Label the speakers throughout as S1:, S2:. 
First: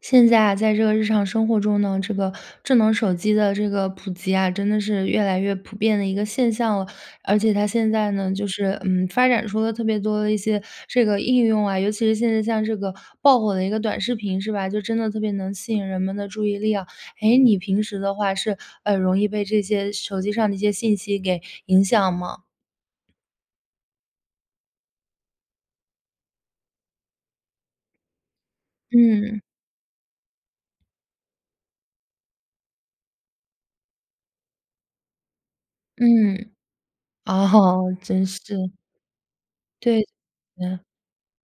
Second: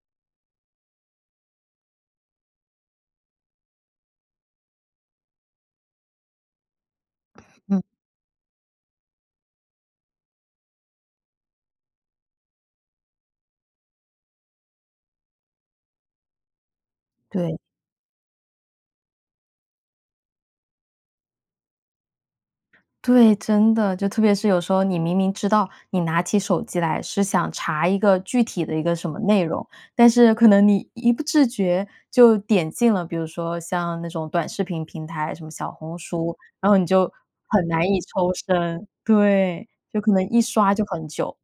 S1: 现在啊，在这个日常生活中呢，这个智能手机的这个普及啊，真的是越来越普遍的一个现象了，而且它
S2: 嗯。
S1: 现在呢，就是，嗯，发展出了特别多的一些这个应用啊。尤其是现在像这个爆火的一个短视频，是吧，就真的特别能吸引人们的注意力啊。哎，
S2: 对。
S1: 你平时的话是，呃，容易被这些手机上的一些信息给影响吗？
S2: 对，真的，就特别是有时候你明明知道，你拿起手机来是想查一个具体的一个什么
S1: 嗯。
S2: 内容，但是可能你一不自觉就点进了，比如说像那种短视频平台，什么小红书，
S1: 嗯，
S2: 然后你就很难
S1: 哦，
S2: 以
S1: 真
S2: 抽
S1: 是。
S2: 身，对，就
S1: 对的
S2: 可能一刷就
S1: 呢。
S2: 很久。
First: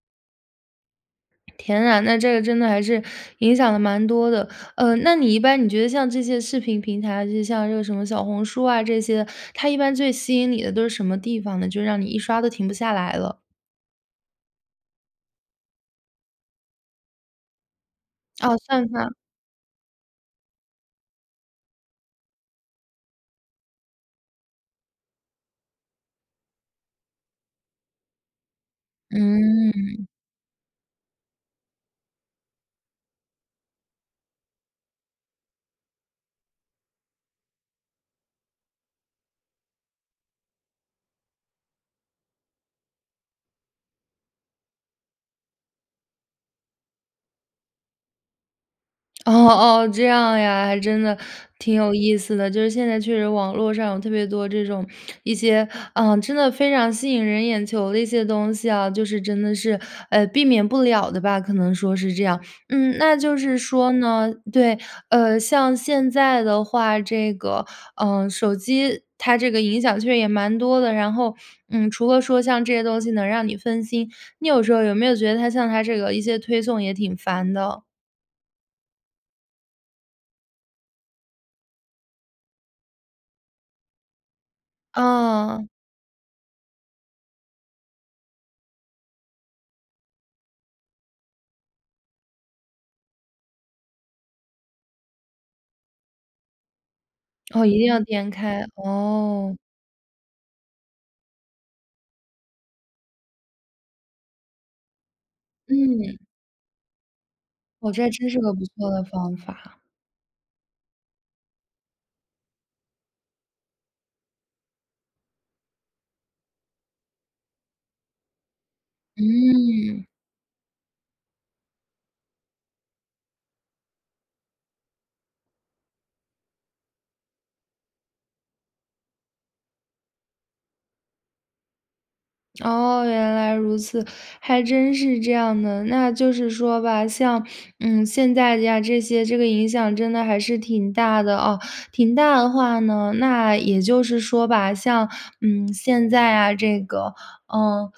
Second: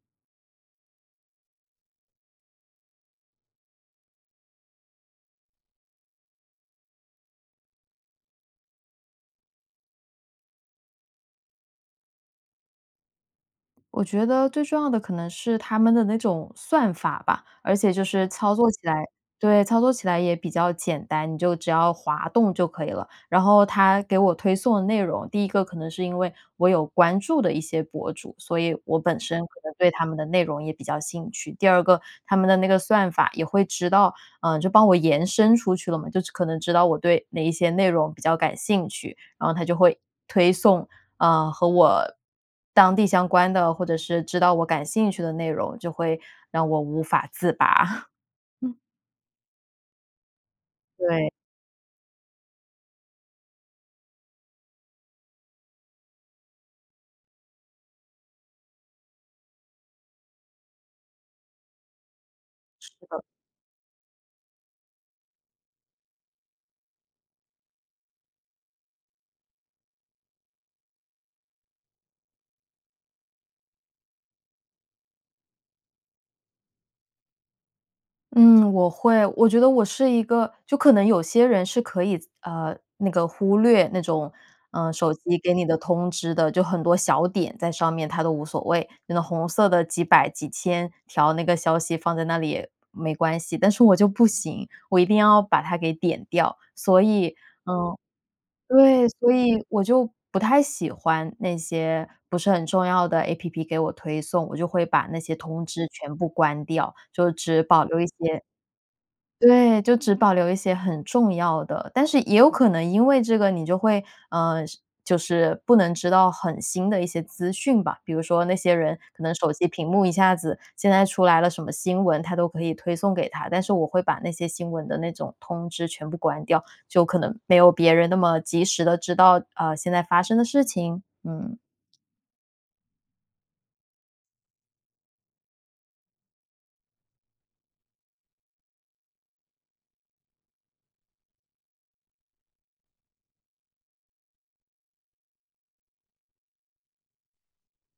S1: 天啊，那这个真的还是影响了蛮多的，呃，那你一般你觉得像这些视频平台，就是像这个什么小红书啊这些的，它一般最吸引你的都是什么地方呢？就让你一刷都停不下来了。
S2: 我觉得最重要的可能是他们的那种算法吧，而且就是
S1: 哦，
S2: 操作起
S1: 算
S2: 来，
S1: 法。
S2: 对，操作起来也比较简单，你就只要滑动就可以了。然后它给我推送的内容，第一个可能是因为我有关注的一些博主，所以我本身可能对他
S1: 嗯。
S2: 们的内容也比较兴趣，第二个，他们的那个算法也会知道，呃，就帮我延伸出去了嘛，就是可能知道我对哪一些内容比较感兴趣，然后他就会推送，啊，和我当地相关的，或者是知道我感兴趣的内容，就会让我无法自拔，嗯。
S1: 哦哦，这样呀，还真的，
S2: 对。
S1: 挺有意思的。就是现在确实网络上有特别多这种，一些，呃真的非常吸引人眼球的一些东西啊，就是真的是，呃，避免不了的吧，可能说是这样。
S2: 是
S1: 嗯，那
S2: 的。
S1: 就是说呢对，呃，像现在的话，这个，呃，手机它这个影响确实也蛮多的。然后，嗯，除了说像这些东西能让你分心，你有时候有没有觉得它像它这个一些推送也挺烦的？
S2: 嗯，我会我觉得我是一个就可能有些人是可以，呃，那个忽略那种，呃，手机给你
S1: 嗯。
S2: 的通知的，就很多小点在上面，他都无所谓。那个红色的几百几千条那个消息放在那里也没关系。但是我就不行，我一定要把它给点掉，所以
S1: 哦，一定
S2: 嗯，
S1: 要点开，
S2: 对，所
S1: 哦。
S2: 以我就不太喜欢那些不是很重要的 APP 给我推送，我就会把那些通知
S1: 嗯。
S2: 全部关掉，就只保
S1: 哦，
S2: 留一
S1: 这真还是
S2: 些
S1: 个不错的方法。
S2: 对，就只保留一些很重要的。但是也有可能因为这个你就会，呃，是就是不能知道很新的一些资讯吧。比如说那些人可能手机屏
S1: 嗯。
S2: 幕一下子现在出来了什么新闻，它都可以推送给他。但是我会把那些新闻的那种通知全部关掉，就可能没有别人那么及时地知道，呃，现在发生的事情。嗯。
S1: 哦，原来如此，还真是这样的。那就是说吧，像嗯，现在呀，这些，这个影响真的还是挺大的啊。挺大的话呢，那也就是说吧，像嗯，现在啊，这个，呃，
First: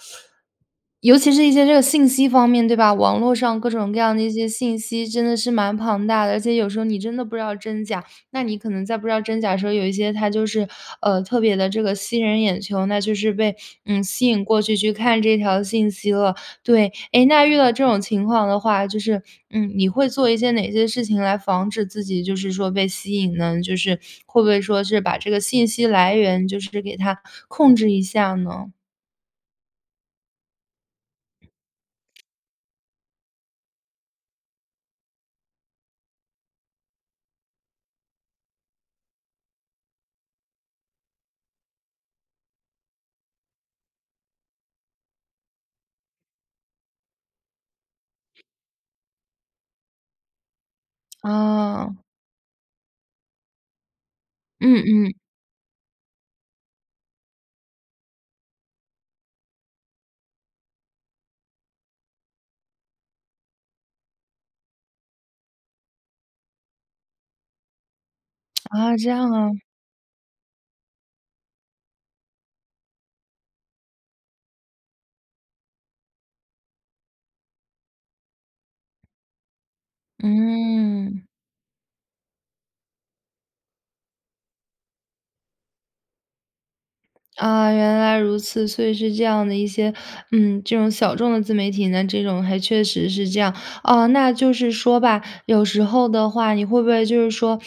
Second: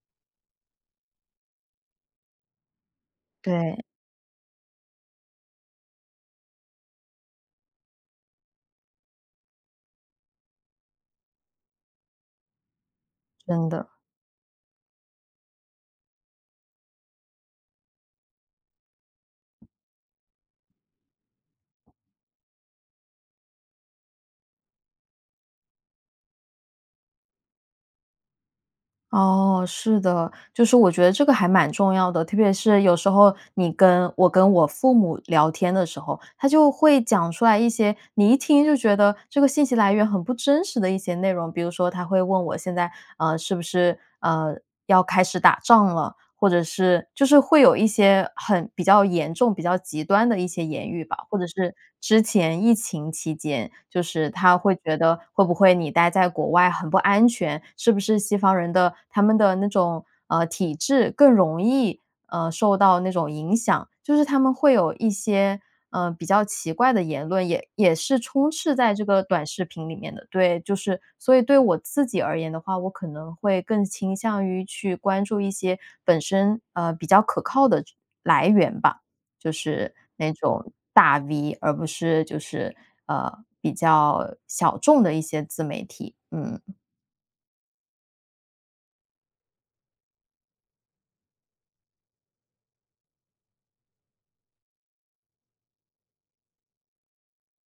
S1: 尤其是一些这个信息方面对吧？网络上各
S2: 对。
S1: 种各样的一些信息真的是蛮庞大的，而且有时候你真的不知道真假，那你可能在不知道真假的时候，有一些它就是，呃，特别地这个吸人眼球，那就是被
S2: 真的。
S1: 嗯，吸引过去去看这条信息了。对，哎，那遇到这种情况的话，就是，嗯，你会做一些哪些事情来防止自己就是说被吸引呢？就是会不会说是把这个信息来源就是给它控制一下呢？
S2: 哦，是的，就是我觉得这个还蛮重要的。特别是有时候你跟我跟我父母聊天的时候，他就会讲出来一些，你一听就觉得这个信息来源很不真实的一些内容。比如说他会问我，现在，呃，是不是，呃，要开始打仗了？或者是就是会有一些很比较严重、比较极端的一些言语吧。或者是
S1: 哦。
S2: 之前疫情期间，就是他会
S1: 嗯，
S2: 觉
S1: 嗯。
S2: 得会不会你待在国外很不安全，是不是西方人的，他们的那种，呃，体制，更容易，呃，受到那种影响？就是他们会有一些，呃，比较奇怪的言论，也也是充斥在
S1: 啊，
S2: 这
S1: 这
S2: 个
S1: 样
S2: 短
S1: 啊。
S2: 视频里面的。对，就是，所以对我自己而言的话，我可能会更倾向于去关注一些本身，啊，比较可靠的来源吧。就是那种大
S1: 嗯。
S2: V，而不是就是，呃，比较小众的一些自媒体，嗯。
S1: 啊，原来如此，所以是这样的一些，嗯，这种小众的自媒体呢，这种还确实是这样。哦，那就是说吧，有时候的话，你会不会就是说，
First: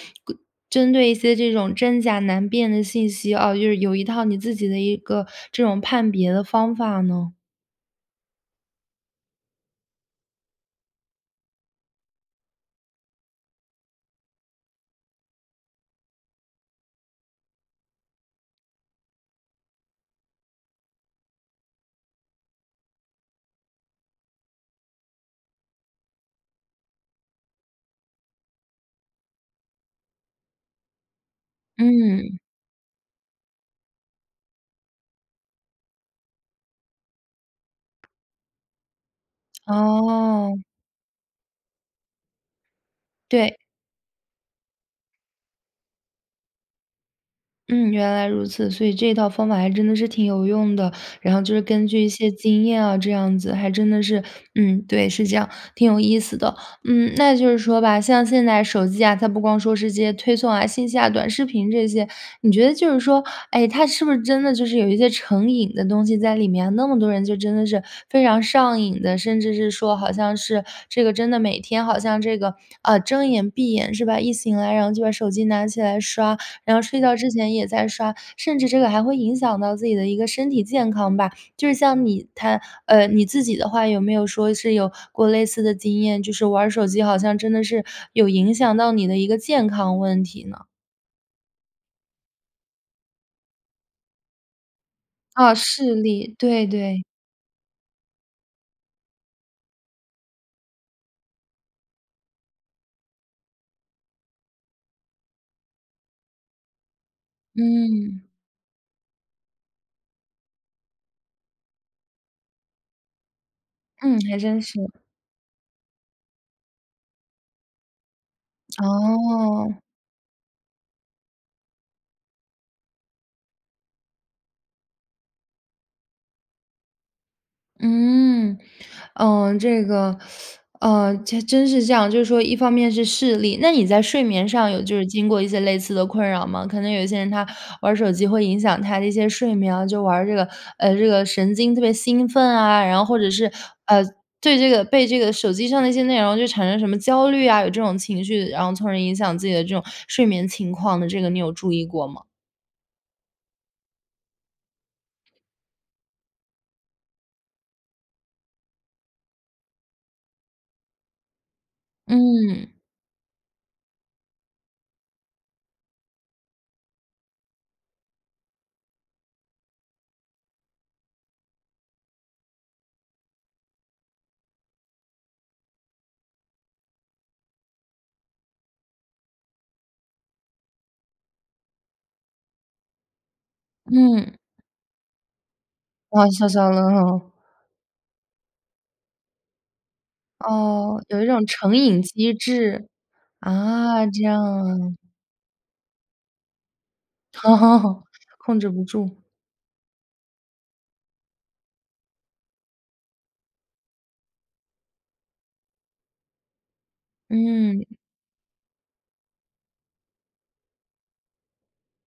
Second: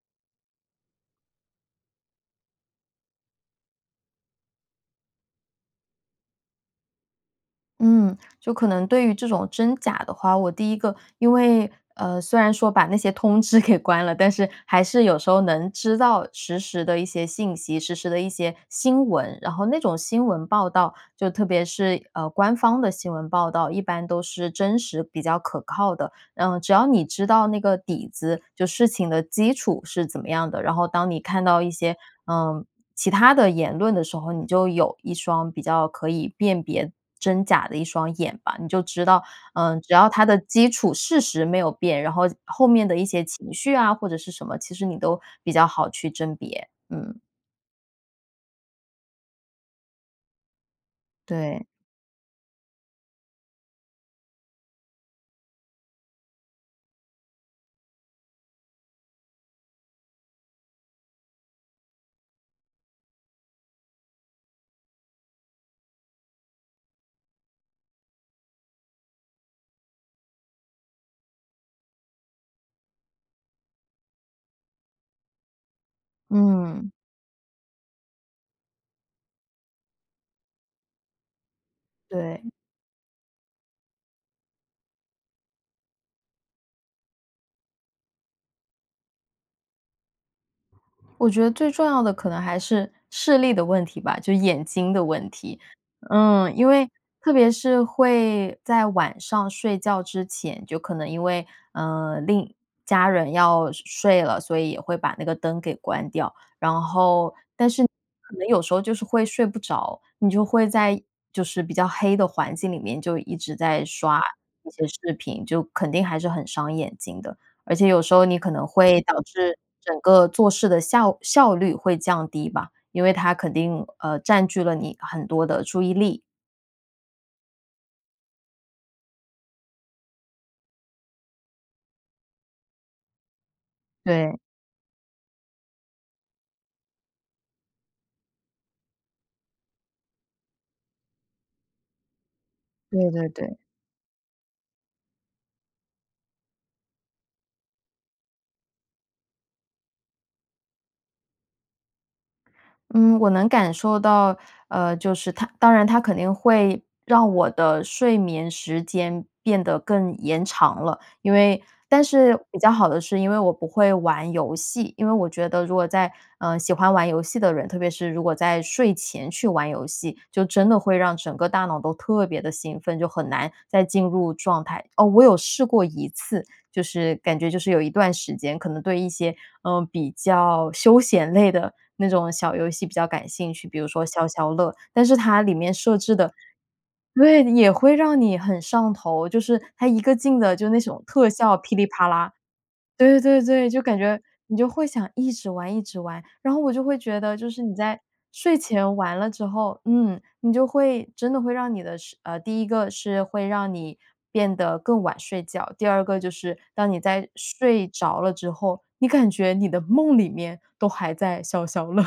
S1: 针对一些这种真假难辨的信息啊，就是有一套你自己的一个这种判别的方法呢？
S2: 嗯，就可能对于这种真假的话，我第一个因为，呃，虽然说把那些通知给关了，但是还是有时候能知道实时的一些信息、实时的一些新闻。然后那种新闻报道，就特别是，呃，官方的新闻报道，一般都是真实比较可靠的。呃，只要你知道那个底子，就事情的基础是怎么样的，然后当你看到一些，
S1: 嗯。
S2: 呃，其他的言论的时候，你就有一双比较可以辨别真假的一双眼吧。你就知道，嗯，只要它的
S1: 哦。
S2: 基础事实没有变，然后后面的一些情
S1: 对。
S2: 绪啊，或者是什么，其实你都比较好去甄别，嗯。
S1: 嗯，原来如此，所以这一套方法还真的是挺有用的，然后就是
S2: 对。
S1: 根据一些经验啊这样子，还真的是，嗯，对，是这样，挺有意思的。嗯，那就是说吧，像现在手机啊，它不光说是这些推送啊、信息啊、短视频这些，你觉得就是说，诶，它是不是真的就是有一些成瘾的东西在里面？那么多人就真的是非常上瘾的，甚至是说好像是，这个真的每天好像这个，呃，睁眼、闭眼是吧，一醒来，然后就把手机拿起来刷，然后
S2: 嗯。
S1: 睡觉之前也在刷，甚至这个还会影响到自己的一个身体健康吧？就是像你
S2: 对。
S1: 摊呃，你自己的话，有没有说是有过类似的经验，就是玩儿手机好像真的是有影响到你的一个健康问题呢？
S2: 我觉得最重要的可能还是视力的问题吧，就眼睛的问
S1: 哦，
S2: 题。
S1: 视力，
S2: 嗯，
S1: 对，
S2: 因为
S1: 对。
S2: 特别是会在晚上睡觉之前，就可能因为，呃另家人要睡睡了，所以也会把那个灯给关掉，然后但是
S1: 嗯。
S2: 可能有时候就是会睡不着，你就会在就是比较黑的环境里面就一直在
S1: 嗯，
S2: 刷
S1: 还真
S2: 一
S1: 是。
S2: 些视频，就肯定还是很伤眼睛的。而且有时候你可能 会导致
S1: 哦。
S2: 整个做事的效效率会降低吧，因为它肯定，呃，占据了你很多的注意力。
S1: 嗯，呃这个 呃，这真是这样，就是说一方面是视力那你在睡
S2: 对。
S1: 眠上有就是经过一些类似的困扰吗？可能有些人他玩儿手机会影响他的一些睡眠啊，就玩儿这个，呃，这个神经特别兴奋啊，然后
S2: 对
S1: 或者
S2: 对
S1: 是，
S2: 对。
S1: 呃，对这个被这个手机上的一些内容就产生什么焦虑啊，有这种情绪，然后从而影响自己的这种睡眠情况的这个，你有注意过吗？
S2: 嗯，我能感受到，呃，就是它当然它肯定会让我的睡眠时间变得更延长了。因为，但是比
S1: 嗯。
S2: 较好的是因为我不会玩游戏，因为我觉得如果在，呃，喜欢玩游戏的人，特别是如果在睡前去玩游戏，就真的会让整个大脑都特别地兴奋，就很难再进入状态。哦，我有试过一次，就是感觉就是有一段时间可能对一些，呃，比较休闲类的那种小游戏比较感兴趣，比如说
S1: 嗯。
S2: 消消乐，但是它里面设置
S1: 玩
S2: 的，
S1: 消消乐哦。
S2: 对的，也会让你很上头，就是它一个劲的就那
S1: 哦，
S2: 种
S1: 有一
S2: 特
S1: 种
S2: 效霹
S1: 成
S2: 雳
S1: 瘾
S2: 啪啦。
S1: 机制。
S2: 对对对，就感
S1: 啊，
S2: 觉
S1: 这样
S2: 你就会
S1: 啊。
S2: 想一直玩一直玩，然后我就会觉得，就是你在 睡
S1: 控制不
S2: 前
S1: 住。
S2: 玩了之后，嗯，你就会真的会让你的睡呃，第一个是会让你变得更晚睡觉，第二个就是当你在睡
S1: 嗯。
S2: 着了之后，你感觉你的梦里面都还在消消乐。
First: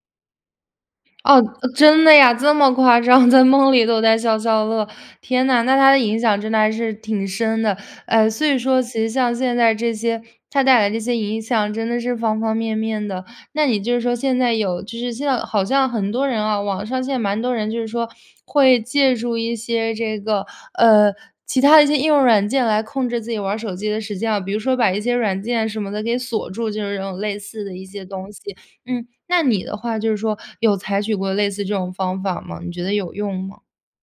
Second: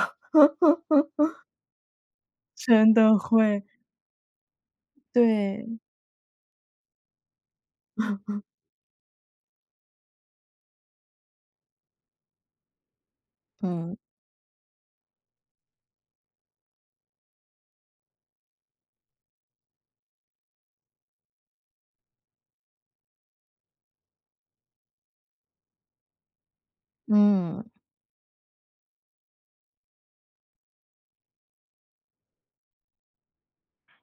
S1: 哦，呃，真的呀，这么
S2: 真
S1: 夸
S2: 的
S1: 张，在
S2: 会。
S1: 梦里都在消消乐。天哪，那
S2: 对。
S1: 它的影响真的还是挺深的，哎，所以说其实像现在这些，它带来这些影响真的是方方面面的。那你
S2: 嗯。
S1: 就说现在有就是现在好像很多人啊，网上现在蛮很多人就是说会借助一些这个，呃，其他的一些应用软件来控制自己玩手机的时间啊，比如说把一些软件什么的给锁住，就是这种类似
S2: 嗯。
S1: 的一些东西。嗯，那你的话，就是说有采取过类似这种方法吗？你觉得有用吗？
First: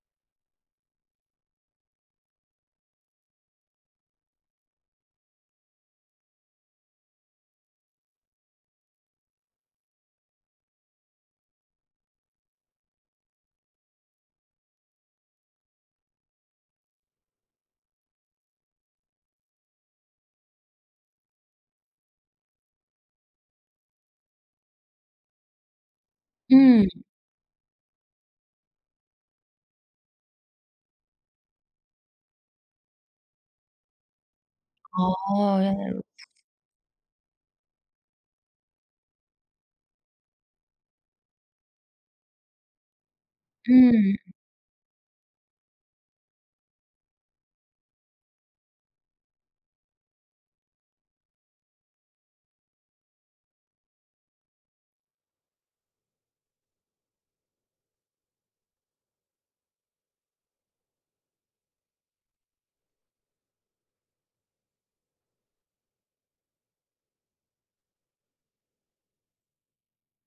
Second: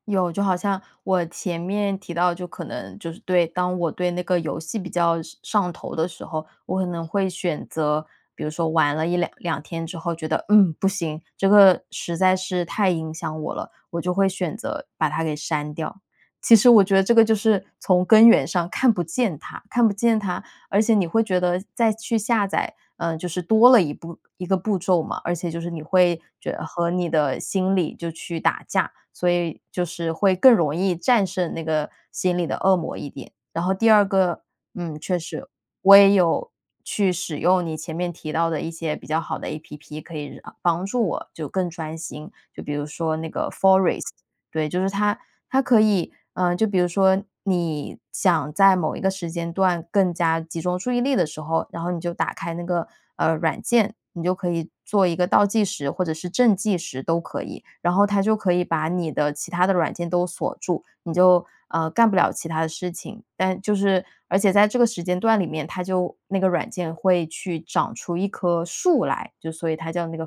S2: 有，就好像我前面提到，就可能就是对，当我对那个游戏比较上上头的时候，我可能会选择，比如说玩了1、22天之后，觉得，嗯，不行，这个实在是太影响我了，我就会选择把它给删掉。其实我觉得这个就是从根源上看不见它，看不见它，而且你会觉得再去下载，呃，就是多了1步1个步骤嘛，而且就是你会觉得和
S1: 嗯。
S2: 你的心里就去打架，所以就是会更容易战胜那个心里的恶魔一点。然后第二个，嗯，确实，
S1: 哦，原来
S2: 我
S1: 如
S2: 也
S1: 此。
S2: 有去使用你前面提到的一些比较好的 APP，可以帮助我就更专心。就比如说那个 FOREST，
S1: 嗯。
S2: 对，就是它它可以，啊，就比如说你想在某一个时间段更加集中注意力的时候，然后你就打开那个，呃，软件，你就可以做一个倒计时或者是正计时都可以。然后它就可以把你的其他的软件都锁住，你就呃，干不了其它的事情。但就是，而且在这个时间段里面，它就那个软件会去长出一棵树来，就所以它叫那个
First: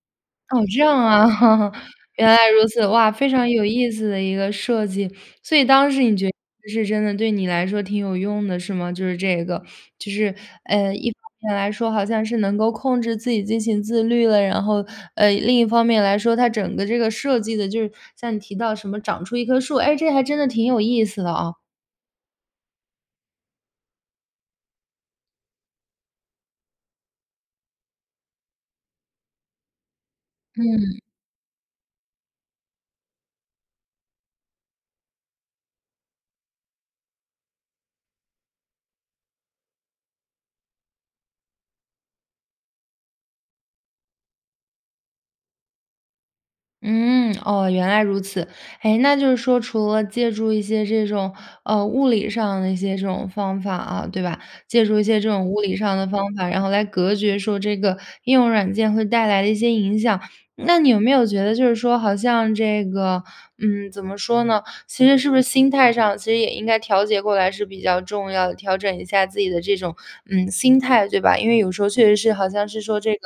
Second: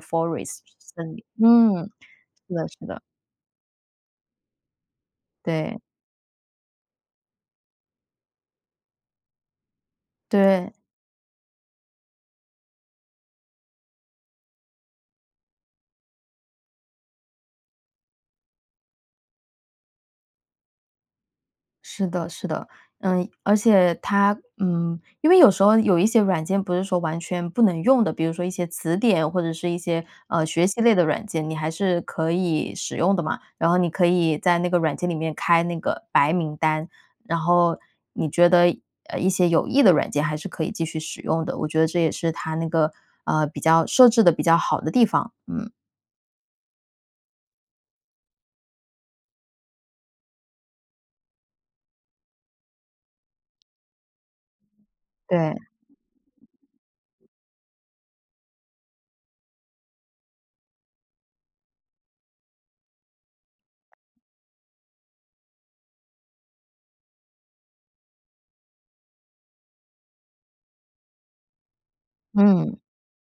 S1: 哦，
S2: FOREST，
S1: 这样
S2: 森林，
S1: 啊，
S2: 嗯，
S1: 原来
S2: 是
S1: 如
S2: 的，
S1: 此，
S2: 是的。
S1: 哇，非常有意思的一个设计。所以
S2: 对。
S1: 当时你觉得是真的对你来说挺有用的，是吗？就是这个，就是，
S2: 对。
S1: 呃一方面来说，好像是能够控制自己进行自律了；然后，呃，另一方面来说，它整个这个设计得就是，像你提到什么长出一棵树，哎，这还真的挺有意思的啊。
S2: 是的，是的，嗯，而且它嗯，因为有时候有一些软件不是说完全不能用的，比如说一些词典或者是一些，呃，学习类
S1: 嗯。
S2: 的软件，你还是可以使用的嘛。然后你可以在那个软件里面开那个白名单，然后你觉得，呃，一些有益的软件还是可以继续使用的。我觉得这也是它那个，呃，比较设置得比较好的地方，嗯。
S1: 嗯，哦，原来如此，哎，那就是说，除了借助一些这种，呃，物理上的一些这种方法啊，对吧？借助一些这种
S2: 对。
S1: 物理上的方法，然后来隔绝说这个应用软件会带来的一些影响，那你有没有觉得就是说好像这个，嗯，怎么说呢？其实是不是心态上其实也应该调节过来是比较重要的，调整一下自己的这种，嗯，心态，对吧？因为有时候确实是好像
S2: 嗯。
S1: 是说这个，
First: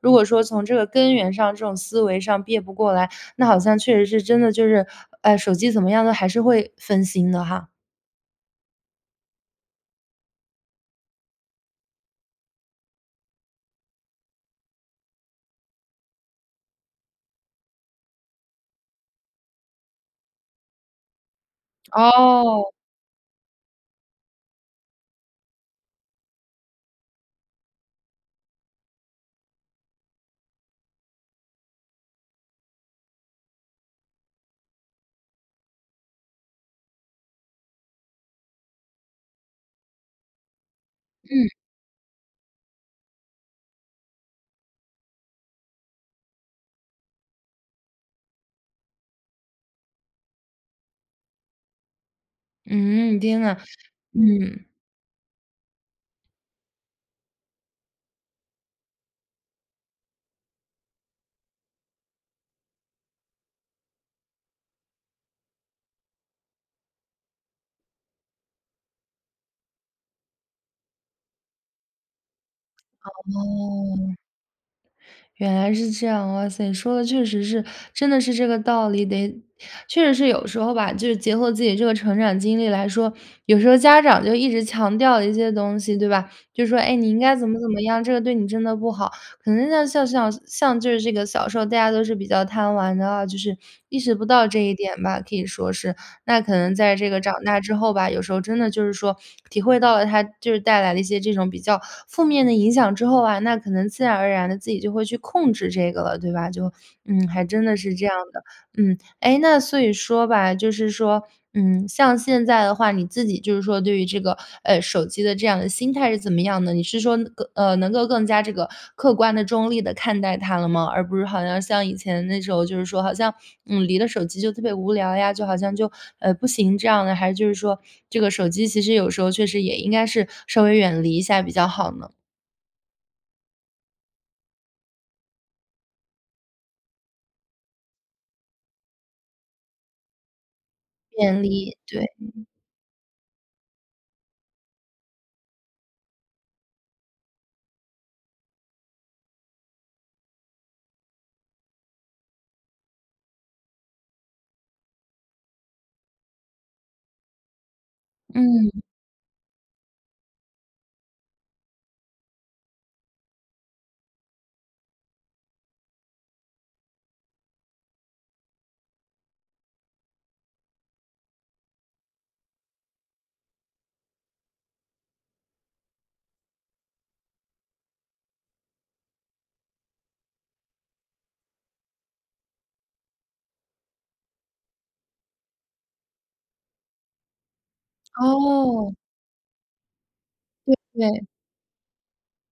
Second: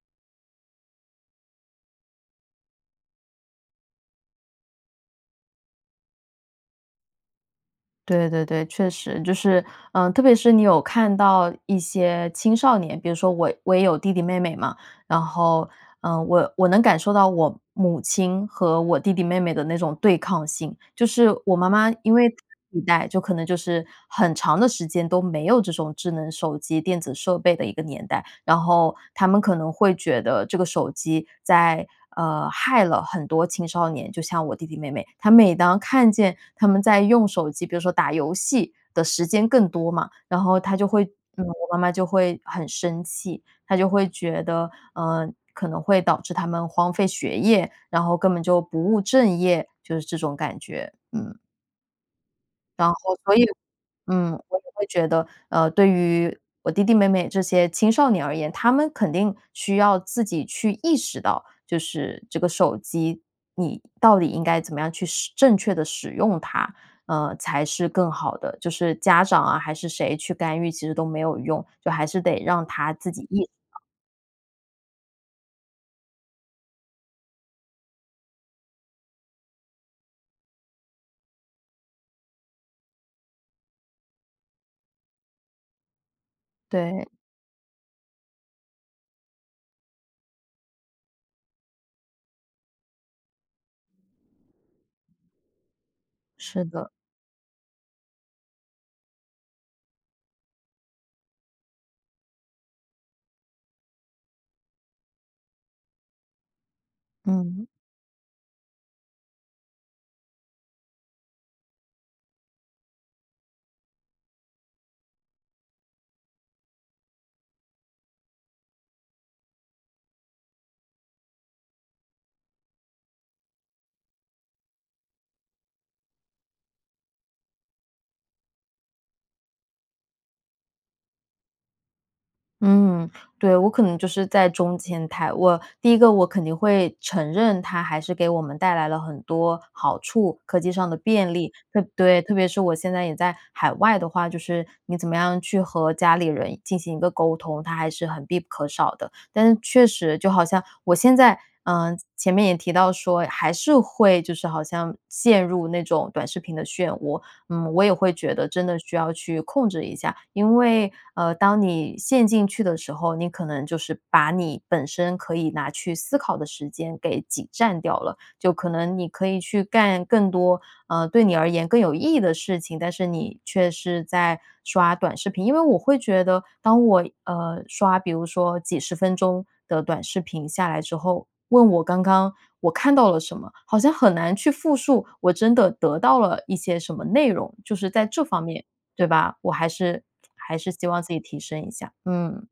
S1: 如果说从这个根源上这种思维上别不过来，那好像确实是真的就是，呃，手机怎么样都还是会分心的哈。
S2: 对对对，确实，就是，呃，特别是你有看到一些青少年，比如说我我也有弟弟妹妹嘛，然后，呃，我我能感受到我母亲和我弟弟妹妹的那种对抗性。就是我妈妈 因为上
S1: 哦。
S2: 一代就可能就是很长的时间都没有这种智能手机、电子设备的一个年代，然后他们可能会觉得这个手机在呃，害了很多青少年，就像我弟弟妹妹。她每当看见他们在用手机，比如说打游戏的时间更多嘛，然后她就会嗯，
S1: 嗯。
S2: 我妈妈就会很生气，她就会觉得，呃，可能会导致他们荒废学业，然后根本就不务正业，就是这种感觉，嗯。然后
S1: 嗯，
S2: 所
S1: 天
S2: 以，
S1: 啊，
S2: 嗯，我也
S1: 嗯。
S2: 会觉得，呃，对于我弟弟妹妹这些青少年而言，他们肯定需要自己去意识到，就是这个手机你到底应该怎么样去使正确地使用它？呃，才是更好的，就是家长啊，还是谁去干预，其实都没有用。就还是得让他自己意识到。
S1: 哦。原来是这样，哇塞，说的确实是，真的是这个道理。得确实是有时候吧，就是结合自己这个成长经历来说，有时候家长就一直强调一些东西，对吧？就说：”哎，
S2: 对。
S1: 你应该怎么怎么样，这个对你真的不好。“可能像像像像就是这个小时候，大家都是比较贪玩的啊，就是意识不到这一点吧，可以说是。那可
S2: 是
S1: 能
S2: 的。
S1: 在这个长大之后吧，有时候真的就是说，体会到了它就是带来了一些这种比较负面的影响之后啊，那可能自然而然地自己就会去控制这个了，对吧？就，嗯，还真
S2: 嗯。
S1: 的是这样的。嗯，哎，那所以说吧，就是说，嗯，像现在的话，你自己就是说对于这个，呃，手机的这样的心态是怎么样的？你是说，更呃，能够更加这个客观地、中立地看待它了吗？而不是好像像以前那种时候，就是说好像，嗯，离了手机就特别无聊呀，就好像就，呃，不行这样呢？还是就是说，这个手机其实有时候确实也应该是稍微远离一下比较好呢？
S2: 嗯，对，我可能就是在中间态。我第一个我肯定会承认它还是给我们带来了很多好处，科技上的便
S1: 便
S2: 利。
S1: 利。
S2: 特
S1: 对，
S2: 对，特
S1: 嗯。
S2: 别是我现在也在海外的话，就是你怎么样去和家里人进行一个沟通，它还是很必不可少的。但是确实就好像我现在嗯，前面也提到说还是会就是好像陷入那种短视频的漩涡。嗯，我也会觉得真的
S1: 嗯。
S2: 需要去控制一下，因为，呃，当你陷进去的时候，你可能就是把你本身可以拿去思考的时间给挤占掉了。就可能你可以去干更多嗯，对你而言更有意义的事情。但是你却是在刷短视频，因为我会觉得当我，呃，刷比如说几十分钟的短视频下来之后，问我刚刚我看到了什么，好像很难去复述我真的得到了一些什么内容。就是在这方面，
S1: 哦。
S2: 对吧，我还是还是
S1: 对，
S2: 希望自己
S1: 对。
S2: 提升一下，嗯。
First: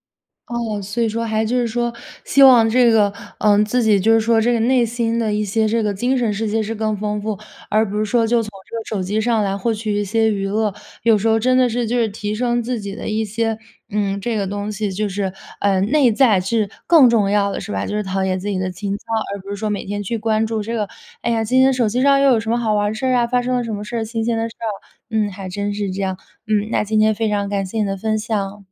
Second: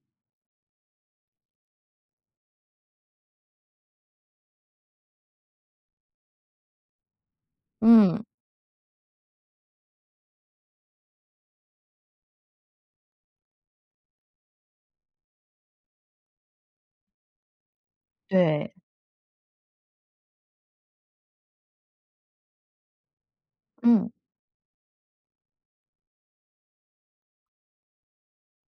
S1: 哦，所以说还就是说希望这个，嗯，自己就是说这个内心的一些这个精神世界是更丰富，而不是
S2: 嗯。
S1: 说就从这个手机上来获取一些娱乐。有时候真的是，就是提升自己的一些，嗯，这个东西就是，呃，内在是更重要的是吧？就是陶冶自己的
S2: 对。
S1: 情操，而不是说每天去关注这个，哎呀，今天手机上又有什么好玩的事儿啊，发生了什么事儿，
S2: 嗯。
S1: 新鲜的事儿。嗯，还真是这样，嗯，那今天非常感谢你的分享。